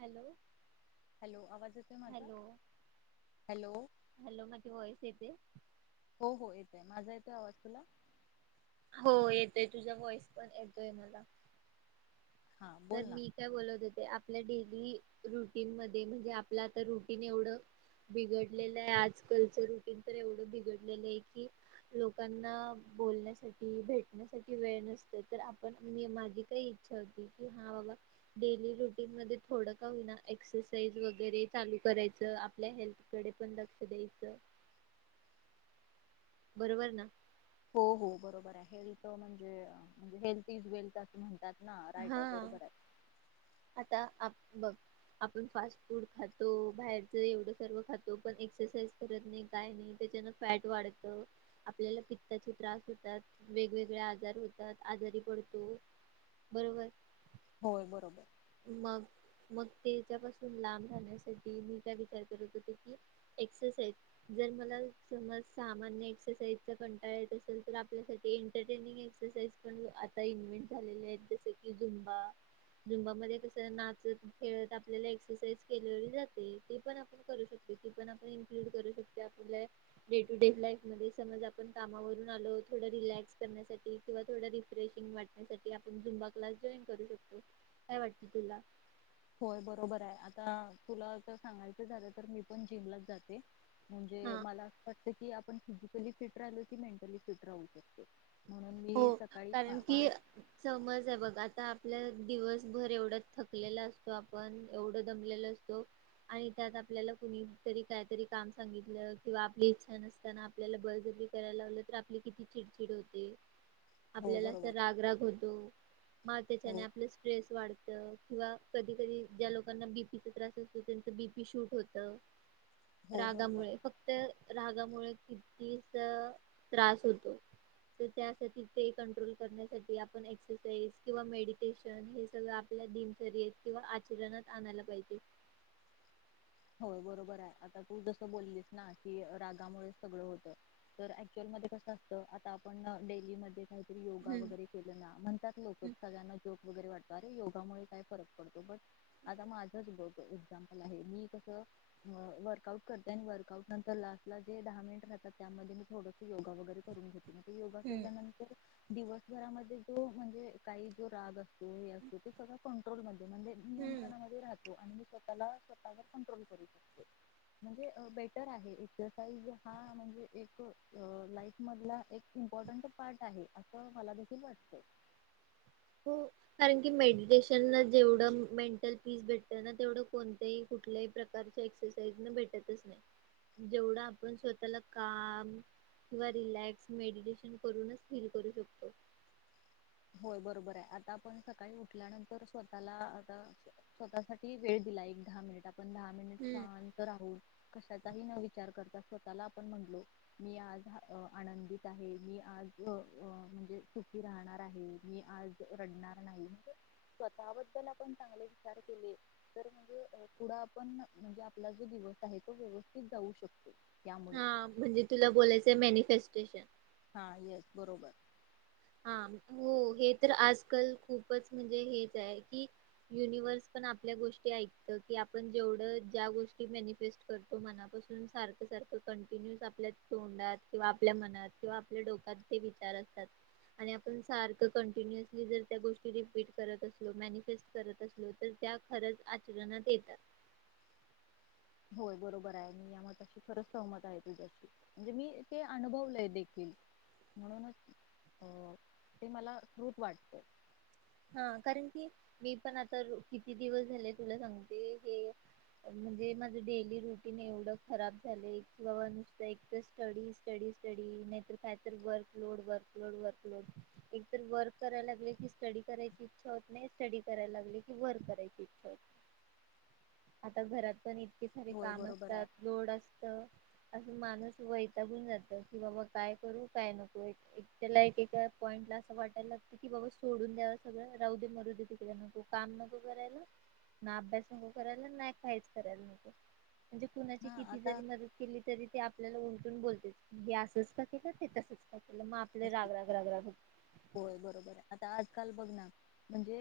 Hello hello आवाज येतोय माझा हॅलो हॅलो हॅलो माझी [inaudible] हो हो माझा येतोय आवाज तुला हो येतोय तुझा वॉइस पण येतोय मला हा बोल तर ना मी काय बोलत होते? ते आपल्या डेली रुटीन मध्ये म्हणजे आपल आता रुटीन एवढ बिघडलेल ये आजकालच रुटीन तर एवढ बिघडलेल आहे की लोकांना बोलण्यासाठी भेटण्यासाठी वेळ नसतो. तर आपण मी माझी काय इच्छा होती की, कि हा बाबा डेली रुटीन मध्ये थोड का होईना एक्सरसाइज वगैरे चालू करायच आपल्या हेल्थ कडे पण लक्ष द्यायच. बरोबर ना हो हो बरोबर आहे हेल्थ म्हणजे म्हणजे हेल्थ इज वेल्थ अस म्हणतात. ना राईट हा आहे बरोबर आहे आता आप बघ आपण फास्ट फूड खातो बाहेरच एवढ सर्व खातो पण एक्सरसाइज करत नाही काय नाही त्याच्यान फॅट वाढत आपल्याला पित्ताचे त्रास होतात वेगवेगळे आजार होतात आजारी पडतो. बरोबर होय बरोबर मग मग तेच्यापासून लाब राहण्यासाठी मी काय विचार करत होते की एक्सरसाइज जर मला समज सामान्य एक्सरसाइजचा कंटाळा येत असेल तर आपल्यासाठी एंटरटेनींग एक्सरसाइज पण आता इनविट झालेल्या आहेत जस की जुम्बा जुम्बा मध्ये कस नाचत खेळत आपल्याला एक्सरसाईझ केलली जाते ती पण आपण करू शकतो ती पण आपण इन्कलुड करू शकतो आपल्याला डे तो डे लाईफ मध्ये समज आपण कामावरून आलो थोड रिलॅक्स करण्यासाठी किंवा थोड रेफ्रेसिंग वाटण्यासाठी आपण झुम्बा क्लास जॉईन करू शकतो. काय वाटत तुला? होय बरोबर आहे आता तुला तर सांगायच झाल तर मी पण जिमलाच जाते. हा म्हणजे मला अस वाटत. कीती आपण फिजिकली फिट राहिलो की मेंटली फिट राहू शकतो. म्हणून हो मी सकाळी कारण पा- की पाच समज ये बघ आता आपल्या दिवसभर एवढा थकलेला असतो आपण एवढ दमलेल असतो आणि त्यात आपल्याला कुणीतरी कायतरी काम सांगितल किंवा आपली इच्छा नसताना आपल्याला बळजबरी करायला लावल तर आपली किती चिडचिड होते. हो आपल्याला असा बरोबर आहे रागराग होतो. मार त्याच्याने हो आपला स्ट्रेस वाढ किंवा कधी कधी ज्या लोकांना बीपीचा त्रास असतो त्यांच बीपी शूट होत. हो बरोबर रागामुळे फक्त राग त्यामुळं कितीस त्रास होतो त्यासाठी ते कंट्रोल करण्यासाठी आपण एक्सरसाइज किंवा मेडिटेशन हे सगळ आपल्या दिनचर्येत किंवा आचरणात आणायला पाहिजे होय बरोबर आहे आता तू जस बोललीस ना की रागामुळे सगळ होत तर ऍक्च्युअल मध्ये कस असत आता आपण डेली मध्ये म योगा हम्म वगैरे केल ना म्हणतात लोक सगळ्यांना जोक वगैरे वाटत अरे योगामुळे काय फरक पडतो बट आता माझच एक्झाम्पल आहे मी वर्कआउट करते आणि वर्कआउट नंतर लास्ट ला जे दहा मिनिट राहतात त्यामध्ये मी थोडस योगा वगैरे करून घे योगा हम्म केल्यानंतर दिवसभरामध्ये जो म्हणजे काही जो राग असतो हे असतो त सगळ कंट्रोलमध्ये म्हजे हम्म. नियंत्रणामध्ये राहत आणि मी स्वतःला स्वतःवर कंट्रोल करू शकतो म्हणजे बेटर आहे एक्सरसाइज हा म्हणजे एक लाईफ मधला एक इम्पॉर्टंट पार्ट आहे अस मला देखील वाटत हो कारण की मेडिटेशन जेवढं मेंटल पीस भेटत ना तेवढ कोणत्याही कुठल्याही प्रकारच्या एक्सरसाइज भेटतच नाही जेवढ आपण स्वतःला काम किंवा रिलास्क मेडिटेशन करून फील करू शकतो होय बरोबर आहे आता आपण सकाळी उठल्यानंतर स्वतःला आता स्वतःसाठी वेळ दिला एक दहा मिनिट आपण दहा मिनिट हम्म. शांत राहू कशाचाही न विचार करत स्वतःला आपण म्हणलो मी आज आनंदित आहे मी आज म्हणजे सुखी राहणार मी आज रडणार नाही स्वतःबद्दल आपण चांगले विचार केले तर म्हणजे पुढ आपण म्हणजे आपला जो दिवस आहे तो व्यवस्थित जाऊ शकतो त्यामुळे हा म्हणजे तुला बोलायचंय मॅनिफेस्टो स्टेशन- हा येस बरोबर हा हो हे तर आजकाल खूपच म्हणजे हेच आहे कि युनिव्हर्स पण आपल्या गोष्टी ऐकत कि आपण जेवढ ज्या गोष्टी मनिफेस्ट करतो मनापासून सारखं सारखं कंटिन्युस आपल्या तोंडात किंवा आपल्या मनात किंवा आपल्या डोक्यात ते विचार असतात आणि आपण सारख कंटिन्युअसली जर त्या गोष्टी रिपीट करत असलो मॅनिफेस्ट करत असलो तर त्या खरंच आचरणात येतात होय बरोबर आहे मी या मशी खरच सहमत आहे तुझ्याशी म्हणजे मी ते अनुभवलय देखील म्हणूनच अ ते मला स््रृत वाटत. हा कारण की मी पण आता किती दिवस झाले तुला सांगते हे म्हणजे माझ डेली रुटीन एवढं खराब झालं बावा नुसत एक स्टडी, स्टडी स्टडी नाहीतर कायत workload work load work load एकत वर्क करायला लागले की स्टडी करायची इच्छा होत नाही स्टडी करायला लागली की वर्क करायची इचछा होत आता घरात पण इतके सारे होय काम बरोबर आहे असतात लोड असत असं माणूस वैतागून जात की बाबा काय करू काय नको त्याला एक एका पॉइंट ला असं वाटायला लागतं की बाबा सोडून द्यावा सगळ राऊदी मरुदी तिकडे नको काम नको करायला ना अभ्यास नको करायला ना काहीच करायला नको म्हणजे कुणाची हा किती जरी आता मदत केली तरी ते आपल्याला उलटून बोलते बसच काक का ते तच का केलं मग आपले राग राग राग राग होय बरोबर आहे आता आज बघ म्हणजे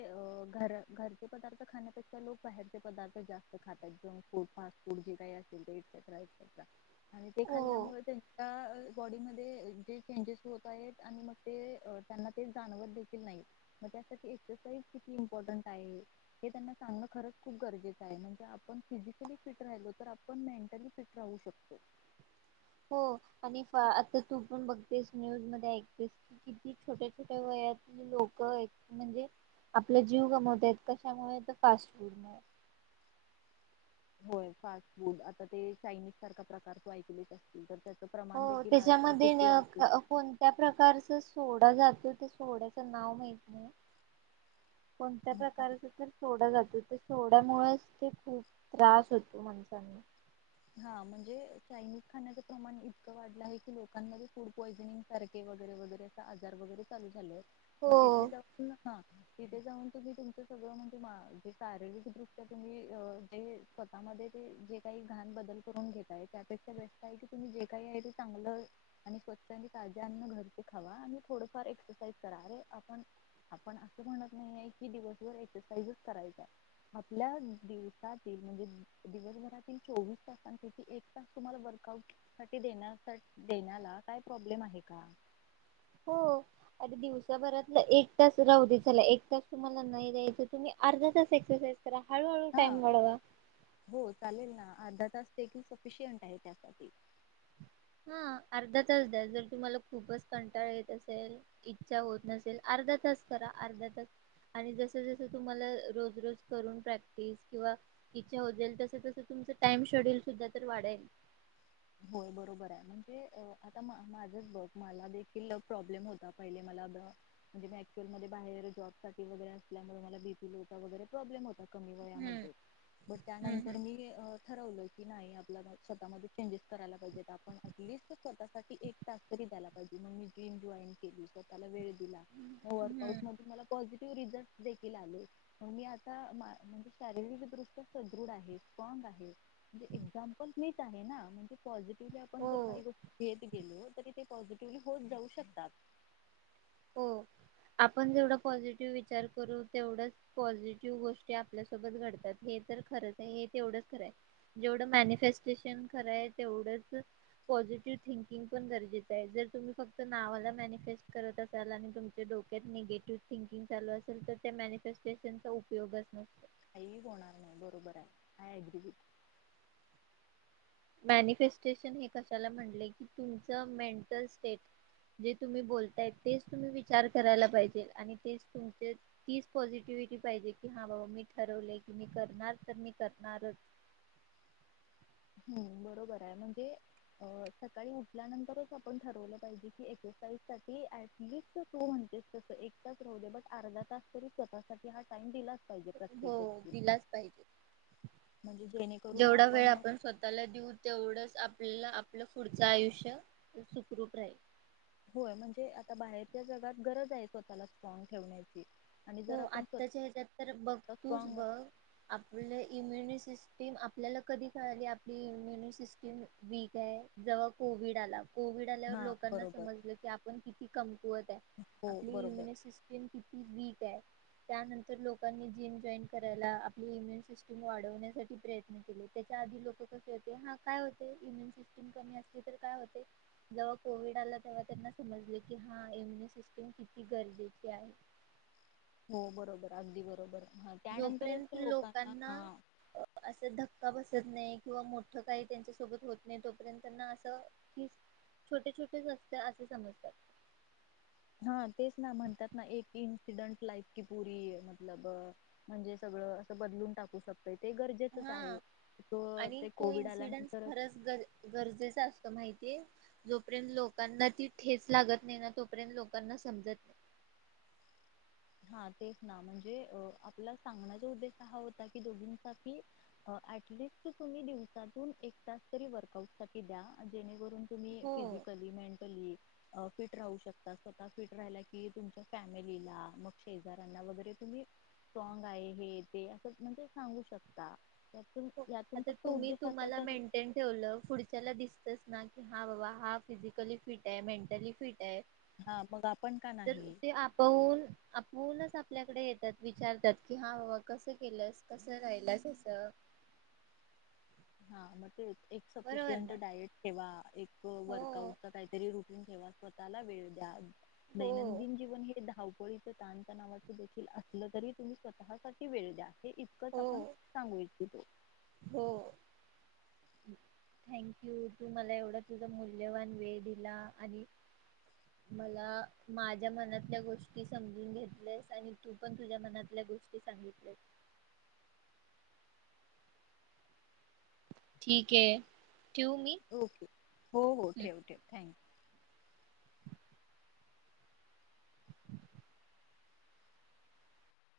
घरचे पदार्थ खाण्यापेक्षा लोक बाहेरचे पदार्थ जास्त खातात जंू फ फूडे काही अस ते हो खाल्ल्यामुळे त्यांच्या बॉडीमध्येे चेंजेस मोबाईल आणि मग ते त्यांना ते जाणवत देखील नाही मग त्यासाठी एक्सरसाइज किती इम्पॉर्टंट आहे हे त्यांना सांगण खरच खूप गरजेचं आहे म्हणजे आपण फिजिकली फिट राहिलो तर आपण मेंटली फिट राहू शकतो हो आणि आता तू पण बघतेस न्यूज मध्ये ऐकतेस क किती छोट्या छोट्या वया लोक म्हणजे आपला जीव गमवतय कशामुळे फास्ट फूड हो फास्ट फूड आ ते चायनीज सारख प्रकार ऐकले असतील तर प्रमाण हो देखील आजकाल त्याच्यामध्ये खूप वाढलं कोणत्या प्रकारच सोडा जातो त्या सोड्याच नाव माहत नाही कोणत्या प्रकारच तर सोड जात सोड्यामुळेच ते खूप त्रास होतो माणसांना हा म्हणजे चायनीज खाण्याचं प्रमाण इतकं वाढलं आहे की लोकांमध्ये फूड पॉयझनिंग सारखे वगैरे वगैरे अस आजार वगैरे चालू झाले. मग हो तिथे जाऊ हा तिथे जाऊन तुम्ही तुमच सगळ म्हणजे मा जे शारीरिक दृष्ट्या तुम्ही जे स्वतः मध्ये जे काही घाण बदल करून घेताय त्यापेक्षा बेस्ट आहे की तुम्ही जे काही आहे ते चांगलं आणि स्वच्छ आणि ताज्या अन्न घरचे खावा आणि थोडफार एक्सरसाईज करा अरे आपण आपण असं म्हणत नाहीये की दिवसभर एक्सरसाइजच करायचाय आपल्या दिवसातील म्हणजे दिवसभरात चोवीस तासांसाठी एक तास तुम्हाला वर्कआऊट देण्या देण्याला काय प्रॉब्लेम आहे का? हो अरे दिवसाभरातलं एक तास राहूदे चला एक तास तुम्हाला नाही द्यायचं तुम्ही अर्धा तास एक्सरसाइज हळूहळू हा टाईम वाढवा हो चालेल ना अर्धा तास देखील सफिशियंट आहे त्यासाठी हा अर्धा तास द्या जर तुम्हाला खूपच कंटाळ येत असेल इच्छा होत नसेल अर्धा तास करा अर्धा तास आणि जस जसं तुम्हाला रोज रोज करून प्रॅक्टिस किंवा इच्छा होत जाईल तस तस तुमच टाइम शेड्यल सुद्धा तर वाढेल. होय बरोबर आहे म्हणजे आता मा माझच बघ मला देखील प्रॉब्लेम होता पहिले मला म्हणजे ऍक्च्युअल मध्ये बाहेर जॉब साठी वगैरे असल्यामुळे मला बीपी लो वगैरे प्रॉब्लेम होता कमी हम्म वयामध्ये बट हम्म त्यानंतर मी ठरवल की नाही आपल्या म स्वतःमध्ये चेंजेस करायला पाहिजेत आपण ऍटलीस्ट स्वतः साठी एक तास तरी द्यायला पाहिजे मग मी जिम जॉईन केली स्वतः ला वेळ दिला हम्म म वर्क आऊट हम्म मध्ये मला पॉसि ते रिजल्ट देखील आले मग मी आता मा म्हणजे शारीरिक दृष्ट्या सदृढ आहे स्ट्रॉंग आहे म्हणजे एक्साम्पल मीच आहे ना म्हणजे पॉझि ते आपण हो जर काही गोष्ट घेत गेलोत तरी ते पॉझिटिव्हली होतं जाऊ शकतात हो आपण जेवढ पॉझिटिव्ह विचार करू तेवढ पॉझिटिव्ह गोष्टी आपल्यासोबत घडतात हे तर खरच तेवढच खर आहे जेवढ मॅन्युफेस्टेशन खर आहे तेवढच पॉझिटिव्ह थिंकिंग पण गरजेचं आहे जर तुम्ही फक्त नावालाच मॅन्युफेस्टेशन करत अस कराला आणि तुमच्या डोक्यात निगेटिव्ह थिंकिंग चालू असेल तर त्या मॅनिफेस्टेशनचा उपयोगच नसतो. काई होणार नाही बरोबर आहे आय अग्री विथ मॅनिफेस्टेशन हे कशाला म्हणले की तुमच मेंटल स्टेट जे तुम्ही बोलताय तेच तुम्ही विचार करायला पाहिजेल आणि तेच तुमचे तीच पॉसिटीव्हिटी पाहिजे की हा बाबा मी ठरवले की मी करणार तर मी करणारच हो बरोबर आहे म्हणजे अअ सकाळी उठल्यानंतरच आपण ठरवलं पाहिजे की एक्सरसाइज साठी ऍटलीस्ट तू म्हणतेस तस एक तास राहूदे बट अर्धा तास तरी स्वतःसाठी हा टाइम दिलाच पाहिजे प्रत्येक हो व्यक्ती दिलाच पाहिजे. म्हणजे जेणेकरून जेवढा वेळ आपण स्वतःला देऊ तेवढंच आपल्याला आपलं पुढचं आयुष्य सुखरूप राहील. होय म्हणजे आता बाहेरच्या जगात गरज आहे स्वतःला स्ट्रॉंग ठेवण्याची आणि हो जर आपण स्वतः आत्ताच्या ह्याच्यात तर बघ तूच स्ट्रॉंग बघ आपलं इम्युनिसिस सिस्टीम आपल्याला कधी कळाली आपली इम्युनी सिस्टीम वीक आहे जेव्हा कोविड आला कोविड आल्यावर हा लोकांना बरोबर समजलं की आपण कि की कम कुवत हाय हो आपली बरोबर इम्युनिसिस्टीम की [inaudible] त्यानंतर लोकांनी जिम जॉईन करायला आपली इम्युनी सिस्टम वाढवण्यासाठी प्रयत्न केले त्याच्या आधी लोक कसे होते हा काय होते इम्युून सिस्टम कमी असली तर काय होतय जेव्हा कोविड आला तेव्हा त्यांना समजले कि हा इम्युनि सिस्टम किती गरजेची आहे. हो बरोबर अगदी बरोबर हा त्यानंतरच जोपर्यंत लोकांना हा असं धक्का बसत बसत नाही किंवा मोठं काही त्यांच्या सोबत होत नाही तोपर्यंत त्यांना असं छोटे छोटेच असत असे समजतात. हा तेच ना म्हणतात ना एक इन्सिडंट लाईफ की पुरी मतलब म्हणजे सगळं असं बदलून टाकू शक हा आणि ते कोविड को-इन्सिडेनट आल्यानंतर खरंच गर गरजेचा असतो माहि जे जोपर्यंत लोकांना ती ठेच लागत नाही ना तोपर्यंत लोकांना समजत नाही. हा तेच ना म्हणजे अ आपला सांगण्याचा उद्देश हा होता की दोघींन साठी ऍटलीस्ट तुम्ही दिवसातून एक तास तरी वर्कआउट साठी द्या जेणेकरून तुम्ही हो फिजिकली मेन टली अ फिट, राहू शकता स्वतः फिट राहिला की तुमच्या फॅमिलीला मग शेजाऱ्यांना वगैरे तुम्ही स्ट्रॉंग आहे हे ते अस म्हणजे सांगू शकता. यातून हो यातून आता फक्त तुम्ही उद्देश असाच तुम्हाला आहे मेंटेन ठेवलं पुढच्याला दिसतस. नाही त हा बाबा हा फिजिकली फिट, आहे मेंटली फिट आहे. हा मग आपण का तर नाही ते आपहून आप होऊनच आपल्याकडे येतात विचारतात की हा बाबा कसं, केलंस कसं राहिलसा अस. हा मग ते एक बरोबर सफिशियंट ना डायट ठेवा, एक हो वर्कआउटचा काहीतरी रुटींग ठेवा स्वतःला वेळ द्या. हो दैनंदिन जीवन हे धाव पोळी च ताणतनावाच देखील असलं तरी तुम्ही स्वतःसाठी वेळ द्या. हे इतकंच हो आपण सांगू इच [unintelligible] हो थँक यू तू मला एवढा तुझा मूल्यवान वेळ दिला आणि मला, माझ्या मनातल्या गोष्टी समजून घेतलेस आणि तू पण तुझ्या मनातल्या गोष्टी सांगितल्यास. ठीक हे! ओके हो हो ठेव, ठेव थँक